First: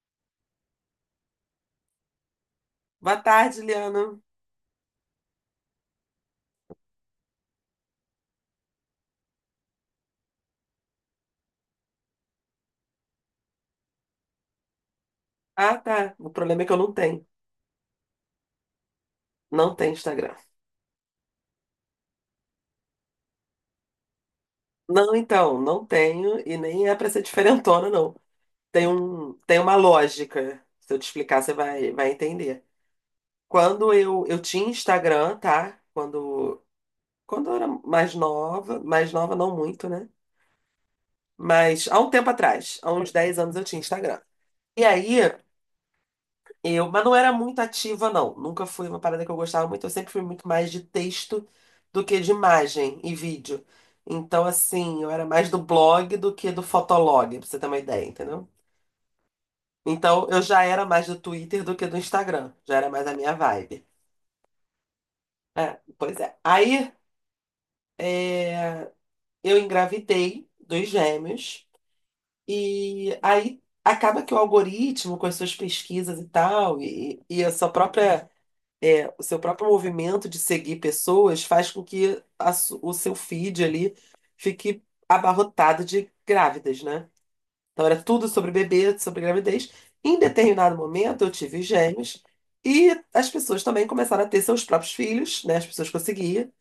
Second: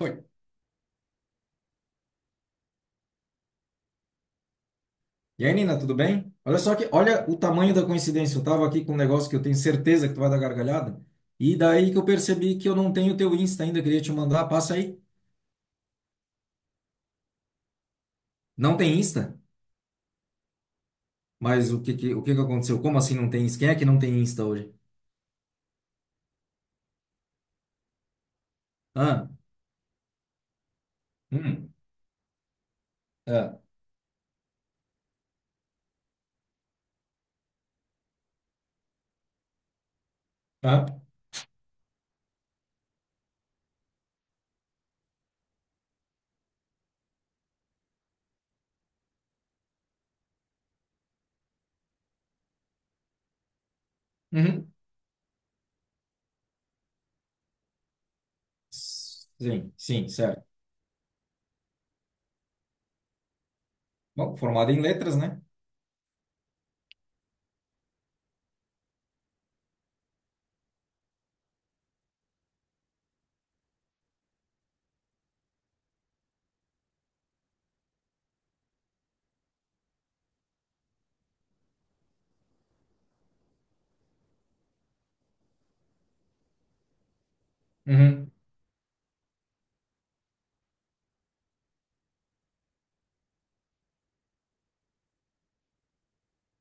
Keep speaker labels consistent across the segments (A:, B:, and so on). A: Oi.
B: Boa tarde, Liana.
A: E aí, Nina, tudo bem? Olha o tamanho da coincidência. Eu tava aqui com um negócio que eu tenho certeza que tu vai dar gargalhada. E daí que eu percebi que eu não tenho teu Insta ainda, queria te mandar, passa aí.
B: Ah, tá. O problema é que eu não tenho.
A: Não tem Insta?
B: Não tenho Instagram.
A: Mas o que que aconteceu? Como assim não tem Insta? Quem é que não tem Insta hoje?
B: Não, então, não tenho e nem é pra ser diferentona, não. Tem
A: Ah,
B: um, tem uma lógica. Se eu te explicar, você
A: hum,
B: vai entender.
A: ah,
B: Quando eu tinha Instagram, tá? Quando eu era mais nova não muito, né?
A: ah,
B: Mas há um tempo atrás, há uns 10 anos eu tinha Instagram. E aí, mas não era muito ativa, não. Nunca fui uma parada que eu gostava muito. Eu sempre fui muito mais de texto do que de imagem e vídeo. Então,
A: uhum.
B: assim, eu era mais do blog do que do fotolog, pra você ter uma ideia, entendeu?
A: Sim, sim,
B: Então, eu
A: certo.
B: já era mais do Twitter do que do Instagram. Já era mais a minha vibe.
A: Bom, formado em letras, né?
B: É, pois é. Aí, eu engravidei dos gêmeos. E aí, acaba que o algoritmo, com as suas pesquisas e tal, e a sua própria É, o seu próprio movimento de seguir pessoas faz com que o seu feed ali fique abarrotado de grávidas, né? Então era tudo
A: Uhum.
B: sobre bebê, sobre gravidez. Em determinado momento eu tive gêmeos e as pessoas também começaram a ter seus próprios filhos, né? As pessoas que eu seguia.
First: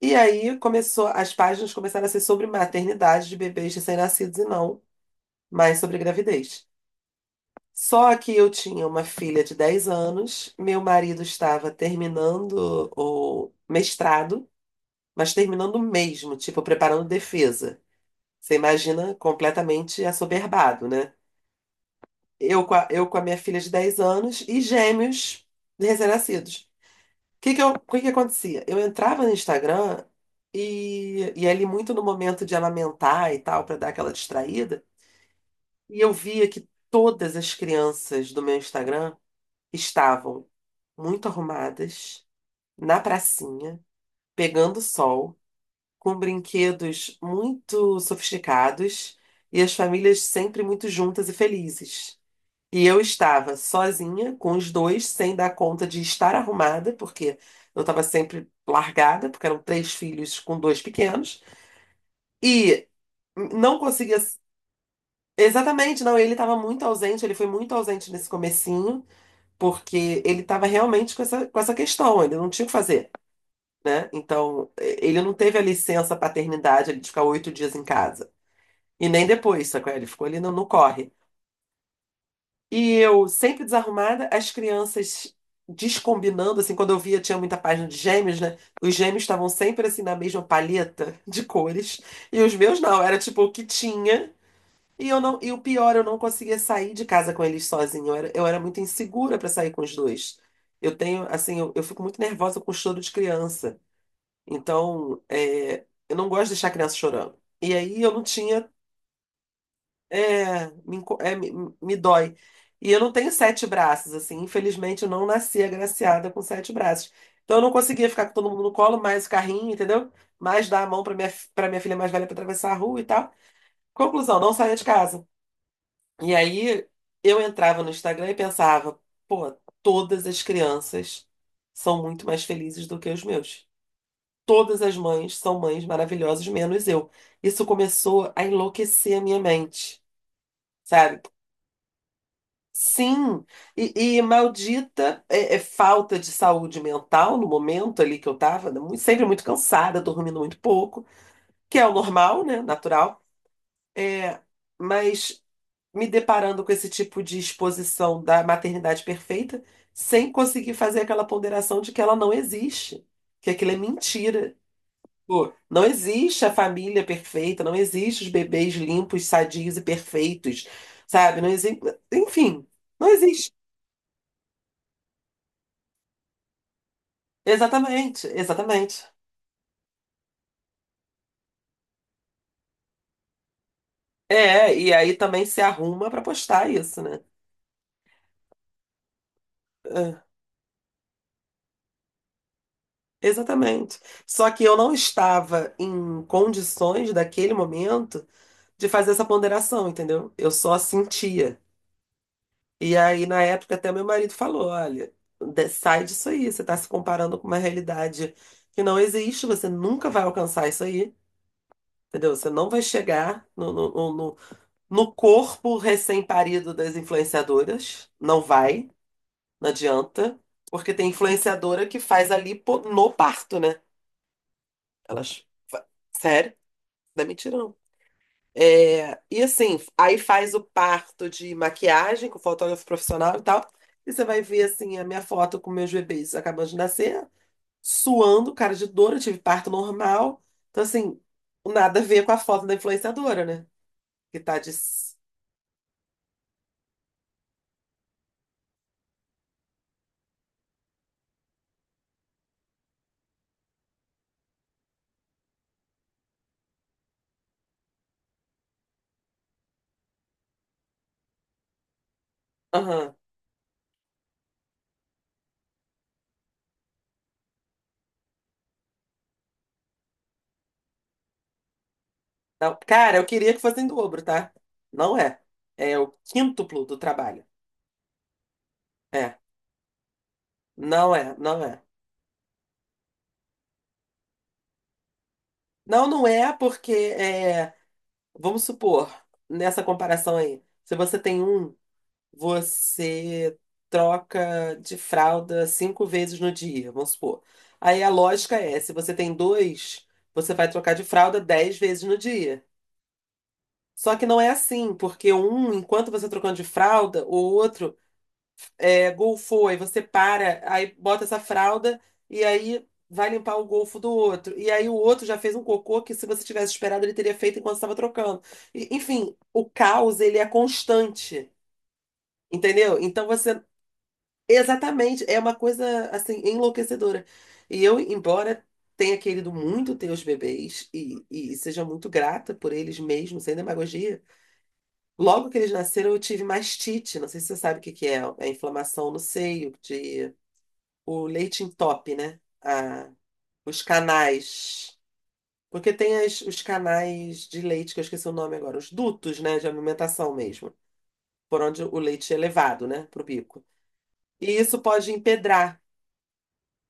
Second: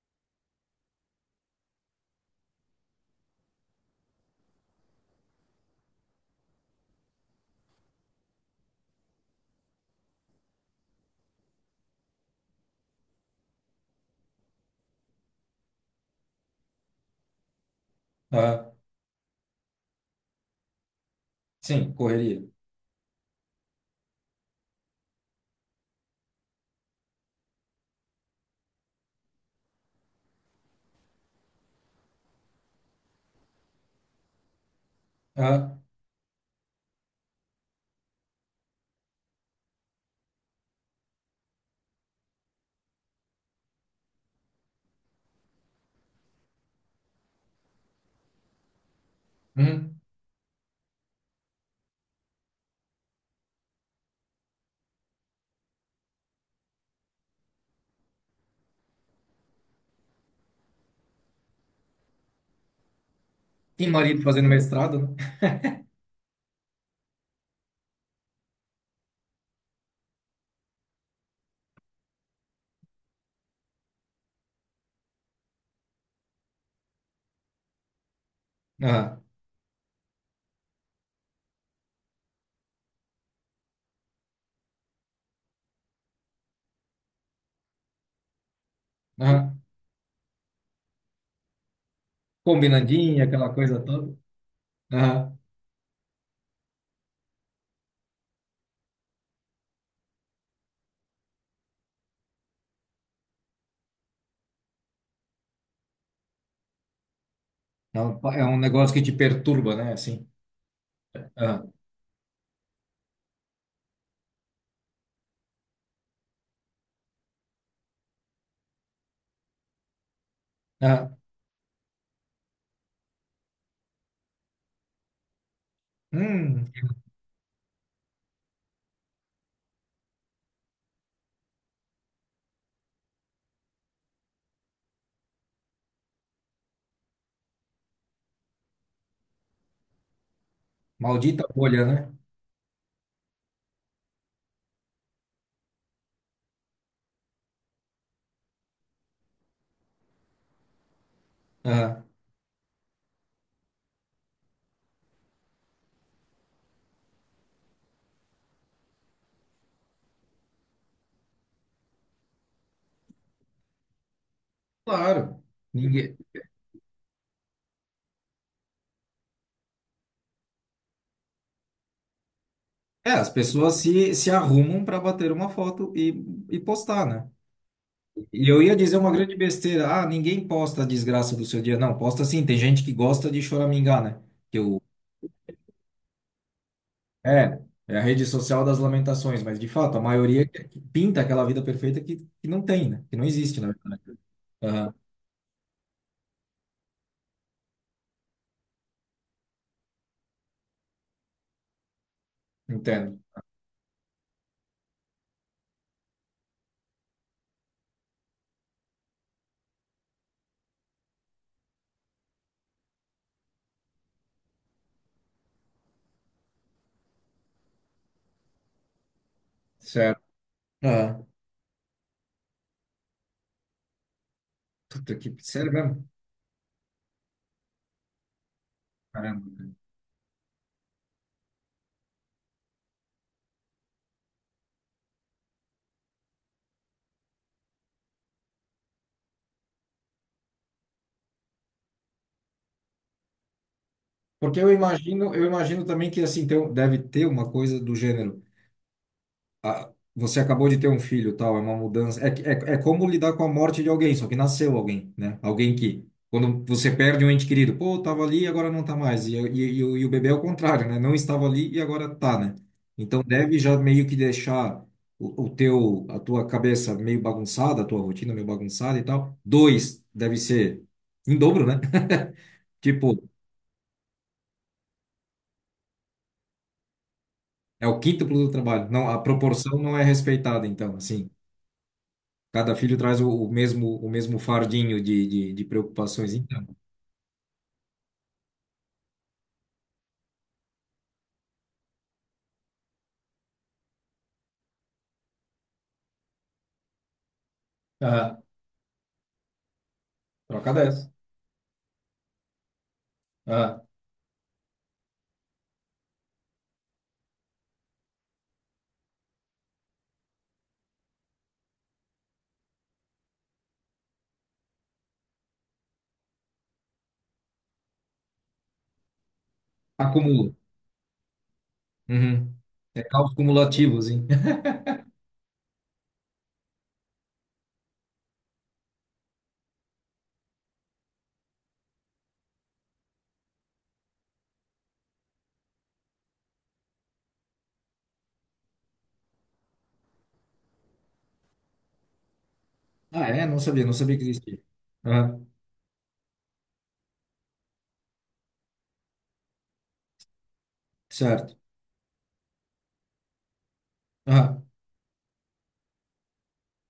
B: E aí as páginas começaram a ser sobre maternidade de bebês recém-nascidos e não mais sobre gravidez. Só que eu tinha uma filha de 10 anos, meu marido estava terminando o mestrado, mas terminando mesmo, tipo, preparando defesa. Você
A: Ah,
B: imagina completamente assoberbado, né?
A: sim, correria.
B: Eu com a minha filha de 10 anos e gêmeos recém-nascidos. O que que acontecia? Eu entrava no Instagram e, ali muito no momento de amamentar e tal, para dar aquela distraída,
A: Ah,
B: e eu via que todas as crianças do meu Instagram estavam muito arrumadas, na pracinha, pegando sol, com brinquedos muito sofisticados e as
A: uhum.
B: famílias sempre muito juntas e felizes. E eu estava sozinha, com os dois, sem dar conta de estar arrumada, porque eu estava sempre largada, porque eram três filhos com dois pequenos, e não
A: E
B: conseguia.
A: marido fazendo mestrado, né?
B: Exatamente, não, ele estava muito ausente, ele foi muito ausente nesse comecinho, porque ele estava realmente com essa questão, ele não tinha o que fazer, né? Então, ele não teve a licença paternidade ali de ficar 8 dias em casa. E
A: Ah,
B: nem depois, sacou? Ele ficou ali no corre. E eu, sempre desarrumada, as crianças descombinando, assim, quando eu via, tinha muita página de gêmeos, né? Os gêmeos estavam
A: ah,
B: sempre, assim, na mesma palheta de cores. E os meus não, era
A: combinandinha,
B: tipo o
A: aquela
B: que
A: coisa toda.
B: tinha. E eu não, e o pior, eu não conseguia sair de casa com eles sozinha. Eu era muito insegura para sair com os dois. Eu tenho, assim, eu fico muito nervosa com choro de criança. Então, eu não gosto de deixar a criança chorando. E aí eu
A: Não,
B: não
A: é um
B: tinha.
A: negócio que te perturba, né? Assim.
B: É, me, enco- é, me,
A: Ah,
B: me dói. E eu não tenho sete braços, assim. Infelizmente, eu não nasci agraciada com sete braços. Então, eu não conseguia ficar com todo mundo no colo, mais o carrinho, entendeu? Mais dar a mão para
A: ah.
B: minha, para minha filha mais velha para atravessar a rua e tal. Conclusão, não saía de casa. E
A: Hum,
B: aí eu entrava no Instagram e pensava: pô, todas as crianças são muito mais felizes do que os meus. Todas as mães são mães maravilhosas, menos eu. Isso começou a enlouquecer a minha mente, sabe?
A: maldita bolha, né?
B: Sim, e, maldita é falta de saúde mental no momento ali que eu tava, sempre muito cansada, dormindo muito pouco, que é o
A: Ah,
B: normal, né? Natural. É, mas me deparando com esse tipo de exposição da maternidade perfeita, sem conseguir fazer aquela ponderação de que ela não existe, que aquilo é mentira.
A: claro.
B: Pô, não
A: Ninguém...
B: existe a família perfeita, não existe os bebês limpos, sadios e perfeitos, sabe? Não existe, enfim, não
A: É, as
B: existe.
A: pessoas se arrumam para bater uma foto e postar, né?
B: Exatamente,
A: E eu ia
B: exatamente.
A: dizer uma grande besteira. Ah, ninguém posta a desgraça do seu dia. Não, posta sim. Tem gente que gosta de choramingar, né? Que
B: É,
A: o
B: e aí também se arruma para postar isso, né?
A: é, é a rede social das lamentações. Mas, de fato, a
B: É,
A: maioria que pinta aquela vida perfeita que não tem, né? Que não existe, na
B: exatamente.
A: verdade.
B: Só que eu não
A: Aham,
B: estava em condições daquele momento de fazer essa ponderação, entendeu? Eu só sentia. E
A: entendo.
B: aí, na época, até meu marido falou: olha, sai disso aí, você está se comparando com uma realidade que não existe, você nunca vai alcançar isso aí, entendeu? Você não vai chegar no corpo recém-parido das influenciadoras, não vai, não
A: Certo.
B: adianta, porque tem
A: Aham.
B: influenciadora que faz ali no parto, né?
A: Puta que...
B: Elas.
A: Sério mesmo?
B: Sério? Não é mentira, não. É, e
A: Caramba.
B: assim, aí faz o parto de maquiagem com fotógrafo profissional e tal. E você vai ver assim a minha foto com meus bebês acabando de nascer, suando, cara de dor, eu tive parto normal. Então assim, nada a ver com a foto da influenciadora, né? Que tá
A: Porque
B: de
A: eu imagino também que assim tem, um, deve ter uma coisa do gênero. Ah, você acabou de ter um filho, tal, é uma mudança. É, é, é como lidar com a morte de alguém, só que nasceu alguém, né? Alguém que, quando você perde um ente querido, pô, tava ali e agora não tá mais. E o bebê é o contrário, né? Não estava ali e agora tá, né?
B: Aham.
A: Então deve já meio que deixar o teu, a tua cabeça meio bagunçada, a tua rotina meio bagunçada e tal. Dois, deve ser em dobro, né?
B: Não,
A: Tipo,
B: Cara, eu queria que fosse em dobro, tá? Não é. É o quíntuplo do trabalho.
A: é o quíntuplo do trabalho. Não, a
B: É.
A: proporção não é respeitada, então,
B: Não
A: assim.
B: é, não é.
A: Cada filho traz o mesmo o mesmo fardinho de
B: Não, não
A: preocupações,
B: é
A: então.
B: porque é, vamos supor, nessa comparação aí, se você tem um, você troca de fralda 5 vezes no dia, vamos supor. Aí a
A: Aham,
B: lógica é, se você tem dois, você vai
A: troca
B: trocar de
A: dessa.
B: fralda 10 vezes no dia.
A: Aham.
B: Só que não é assim, porque um, enquanto você trocando de fralda, o outro golfou, aí você para, aí bota essa fralda e aí vai limpar o golfo do outro. E aí o outro já fez um cocô que se você tivesse esperado ele teria feito enquanto estava trocando. E, enfim, o caos ele é
A: Acumula.
B: constante.
A: Uhum.
B: Entendeu?
A: É
B: Então
A: caos
B: você
A: cumulativos, hein?
B: Exatamente, é uma coisa assim enlouquecedora. E eu, embora tenha querido muito ter os bebês e, seja muito grata por eles mesmo, sem demagogia, logo que eles nasceram eu tive mastite. Não sei se você sabe o que que é inflamação no seio, de o leite entope, né?
A: Ah, é?
B: Os
A: Não sabia que existia.
B: canais.
A: Aham.
B: Porque tem os canais de leite, que eu esqueci o nome agora, os dutos, né, de alimentação mesmo,
A: Certo.
B: por onde o leite é levado, né, pro bico. E
A: Aham.
B: isso pode empedrar.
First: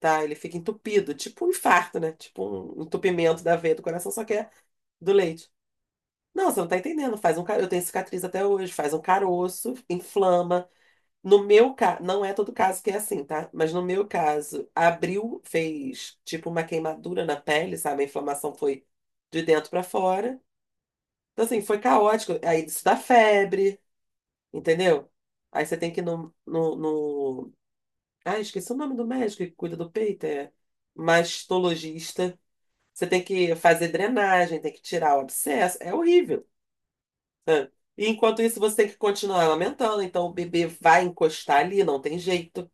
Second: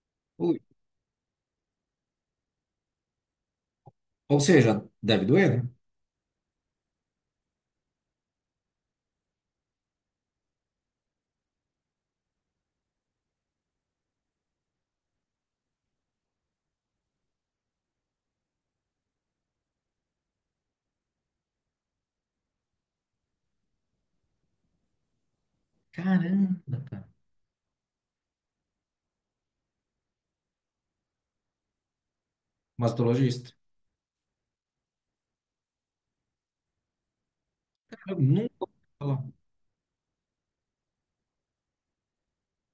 B: Tá? Ele fica
A: Ui.
B: entupido, tipo um infarto, né? Tipo um entupimento da veia do coração, só que
A: Ou
B: é
A: seja,
B: do
A: deve doer,
B: leite.
A: né?
B: Não, você não tá entendendo. Eu tenho cicatriz até hoje, faz um caroço, inflama. No meu caso, não é todo caso que é assim, tá? Mas no meu caso, abriu, fez tipo uma queimadura na pele, sabe? A inflamação foi de dentro pra fora. Então, assim, foi caótico. Aí isso dá febre, entendeu? Aí você tem que ir no, no,
A: Caramba, cara.
B: no... Ah, esqueci o nome do médico que cuida do peito, é mastologista. Você tem
A: Mastologista.
B: que fazer drenagem, tem que tirar o abscesso. É horrível. Sabe? E
A: Eu
B: enquanto
A: nunca
B: isso,
A: ouvi
B: você tem que
A: falar.
B: continuar amamentando. Então, o bebê vai encostar ali, não tem jeito.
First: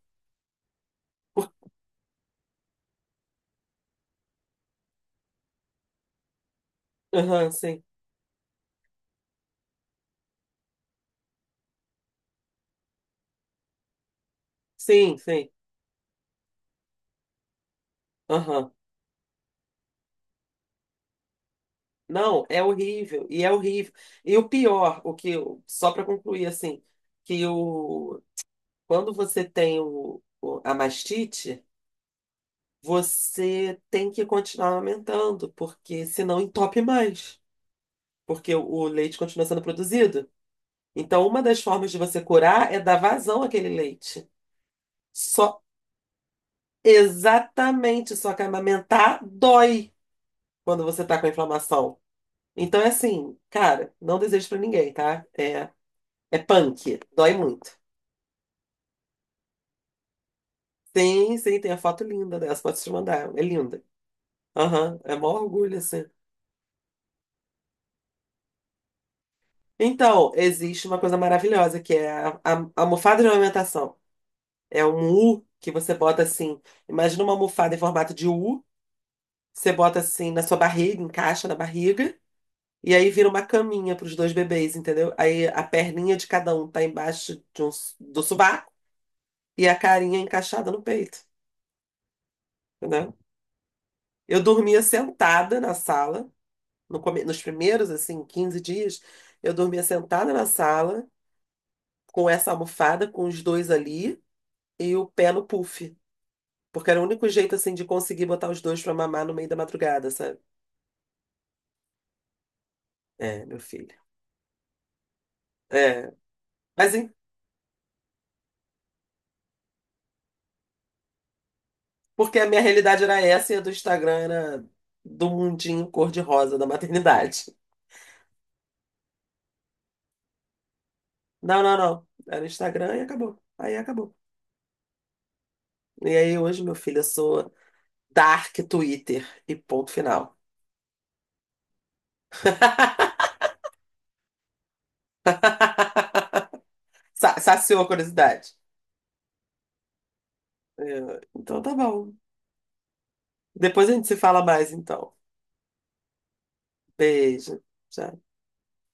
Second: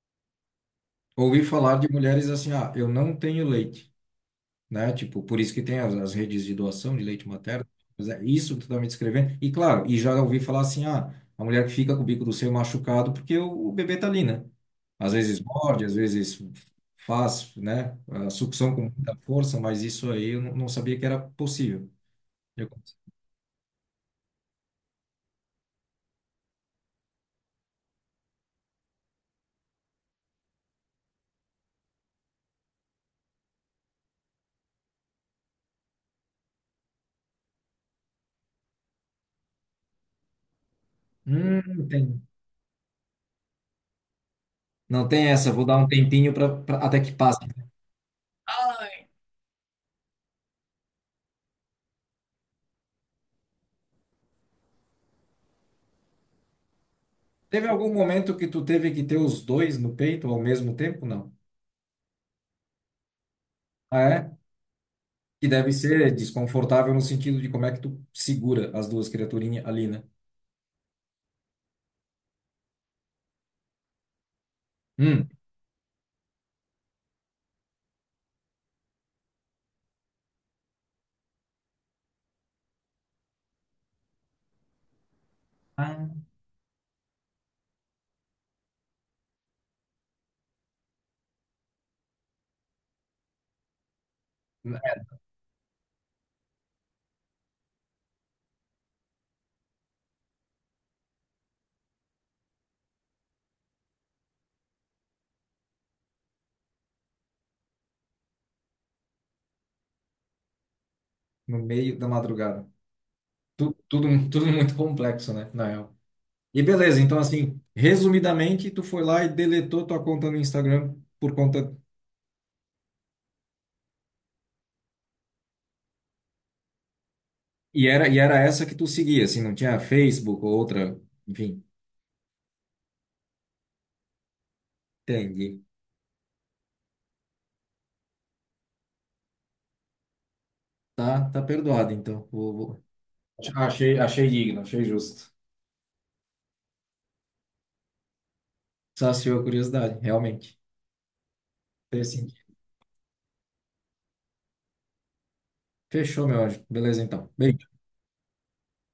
A: Ouvi falar de mulheres assim, ah, eu não tenho leite. Né? Tipo, por isso que tem as redes de doação de leite
B: Aham,
A: materno.
B: sim.
A: Mas é isso que tu tá me descrevendo. E claro, e já ouvi falar assim, ah, a mulher que fica com o bico do seio machucado porque o bebê tá ali, né? Às
B: Sim,
A: vezes
B: sim.
A: morde, às vezes faz, né? A
B: Aham.
A: sucção com muita força, mas isso aí eu não sabia que era possível.
B: Não, é
A: Eu-
B: horrível. E é horrível. E o pior, só para concluir, assim, que o, quando você tem a mastite, você tem que continuar amamentando, porque senão entope mais. Porque o leite continua sendo produzido. Então, uma das
A: hum,
B: formas de você
A: tem.
B: curar é dar vazão àquele leite.
A: Não tem essa,
B: Só
A: vou dar um tempinho até que passe.
B: Exatamente, só que amamentar dói quando você tá com a inflamação. Então é assim, cara, não desejo pra ninguém, tá? É punk, dói
A: Teve
B: muito.
A: algum momento que tu teve que ter os dois no peito ao mesmo tempo? Não.
B: Sim, sim, tem a foto linda dessa, posso te mandar, é linda.
A: Ah, é?
B: Aham, é mó
A: Que deve
B: orgulho, assim.
A: ser desconfortável no sentido de como é que tu segura as duas criaturinhas ali, né?
B: Então, existe uma coisa maravilhosa que é a almofada de amamentação. É um
A: Hum.
B: U que você bota assim, imagina uma almofada em formato de U. Você bota assim na sua barriga, encaixa na barriga, e aí vira uma caminha para os dois bebês, entendeu? Aí a
A: Ah,
B: perninha de cada um tá embaixo de do sovaco e a carinha encaixada no peito, entendeu? Eu dormia
A: é,
B: sentada na sala, no come- nos primeiros, assim, 15 dias, eu dormia sentada na sala, com essa almofada, com os dois ali, e o pé no puff. Porque era o único jeito, assim, de conseguir botar os dois pra mamar no meio da madrugada, sabe?
A: no meio da madrugada.
B: É, meu filho.
A: Tudo, tudo muito complexo, né? Na real.
B: É.
A: E
B: Mas
A: beleza, então assim, resumidamente, tu foi lá e deletou tua conta no Instagram por conta.
B: Porque a minha realidade era essa e a do Instagram era do mundinho cor-de-rosa da maternidade.
A: E era essa que tu seguia, assim, não tinha Facebook ou outra.
B: Não,
A: Enfim,
B: não, não. Era Instagram e acabou. Aí acabou.
A: entendi.
B: E aí hoje, meu filho, eu sou Dark Twitter e ponto final.
A: Tá, tá perdoado, então. Achei, achei digno, achei justo.
B: Saciou a curiosidade.
A: Saciou a curiosidade, realmente.
B: É. Então tá
A: Fez
B: bom.
A: sentido.
B: Depois a gente se fala mais, então.
A: Fechou, meu anjo. Beleza, então.
B: Beijo.
A: Beijo.
B: Tchau.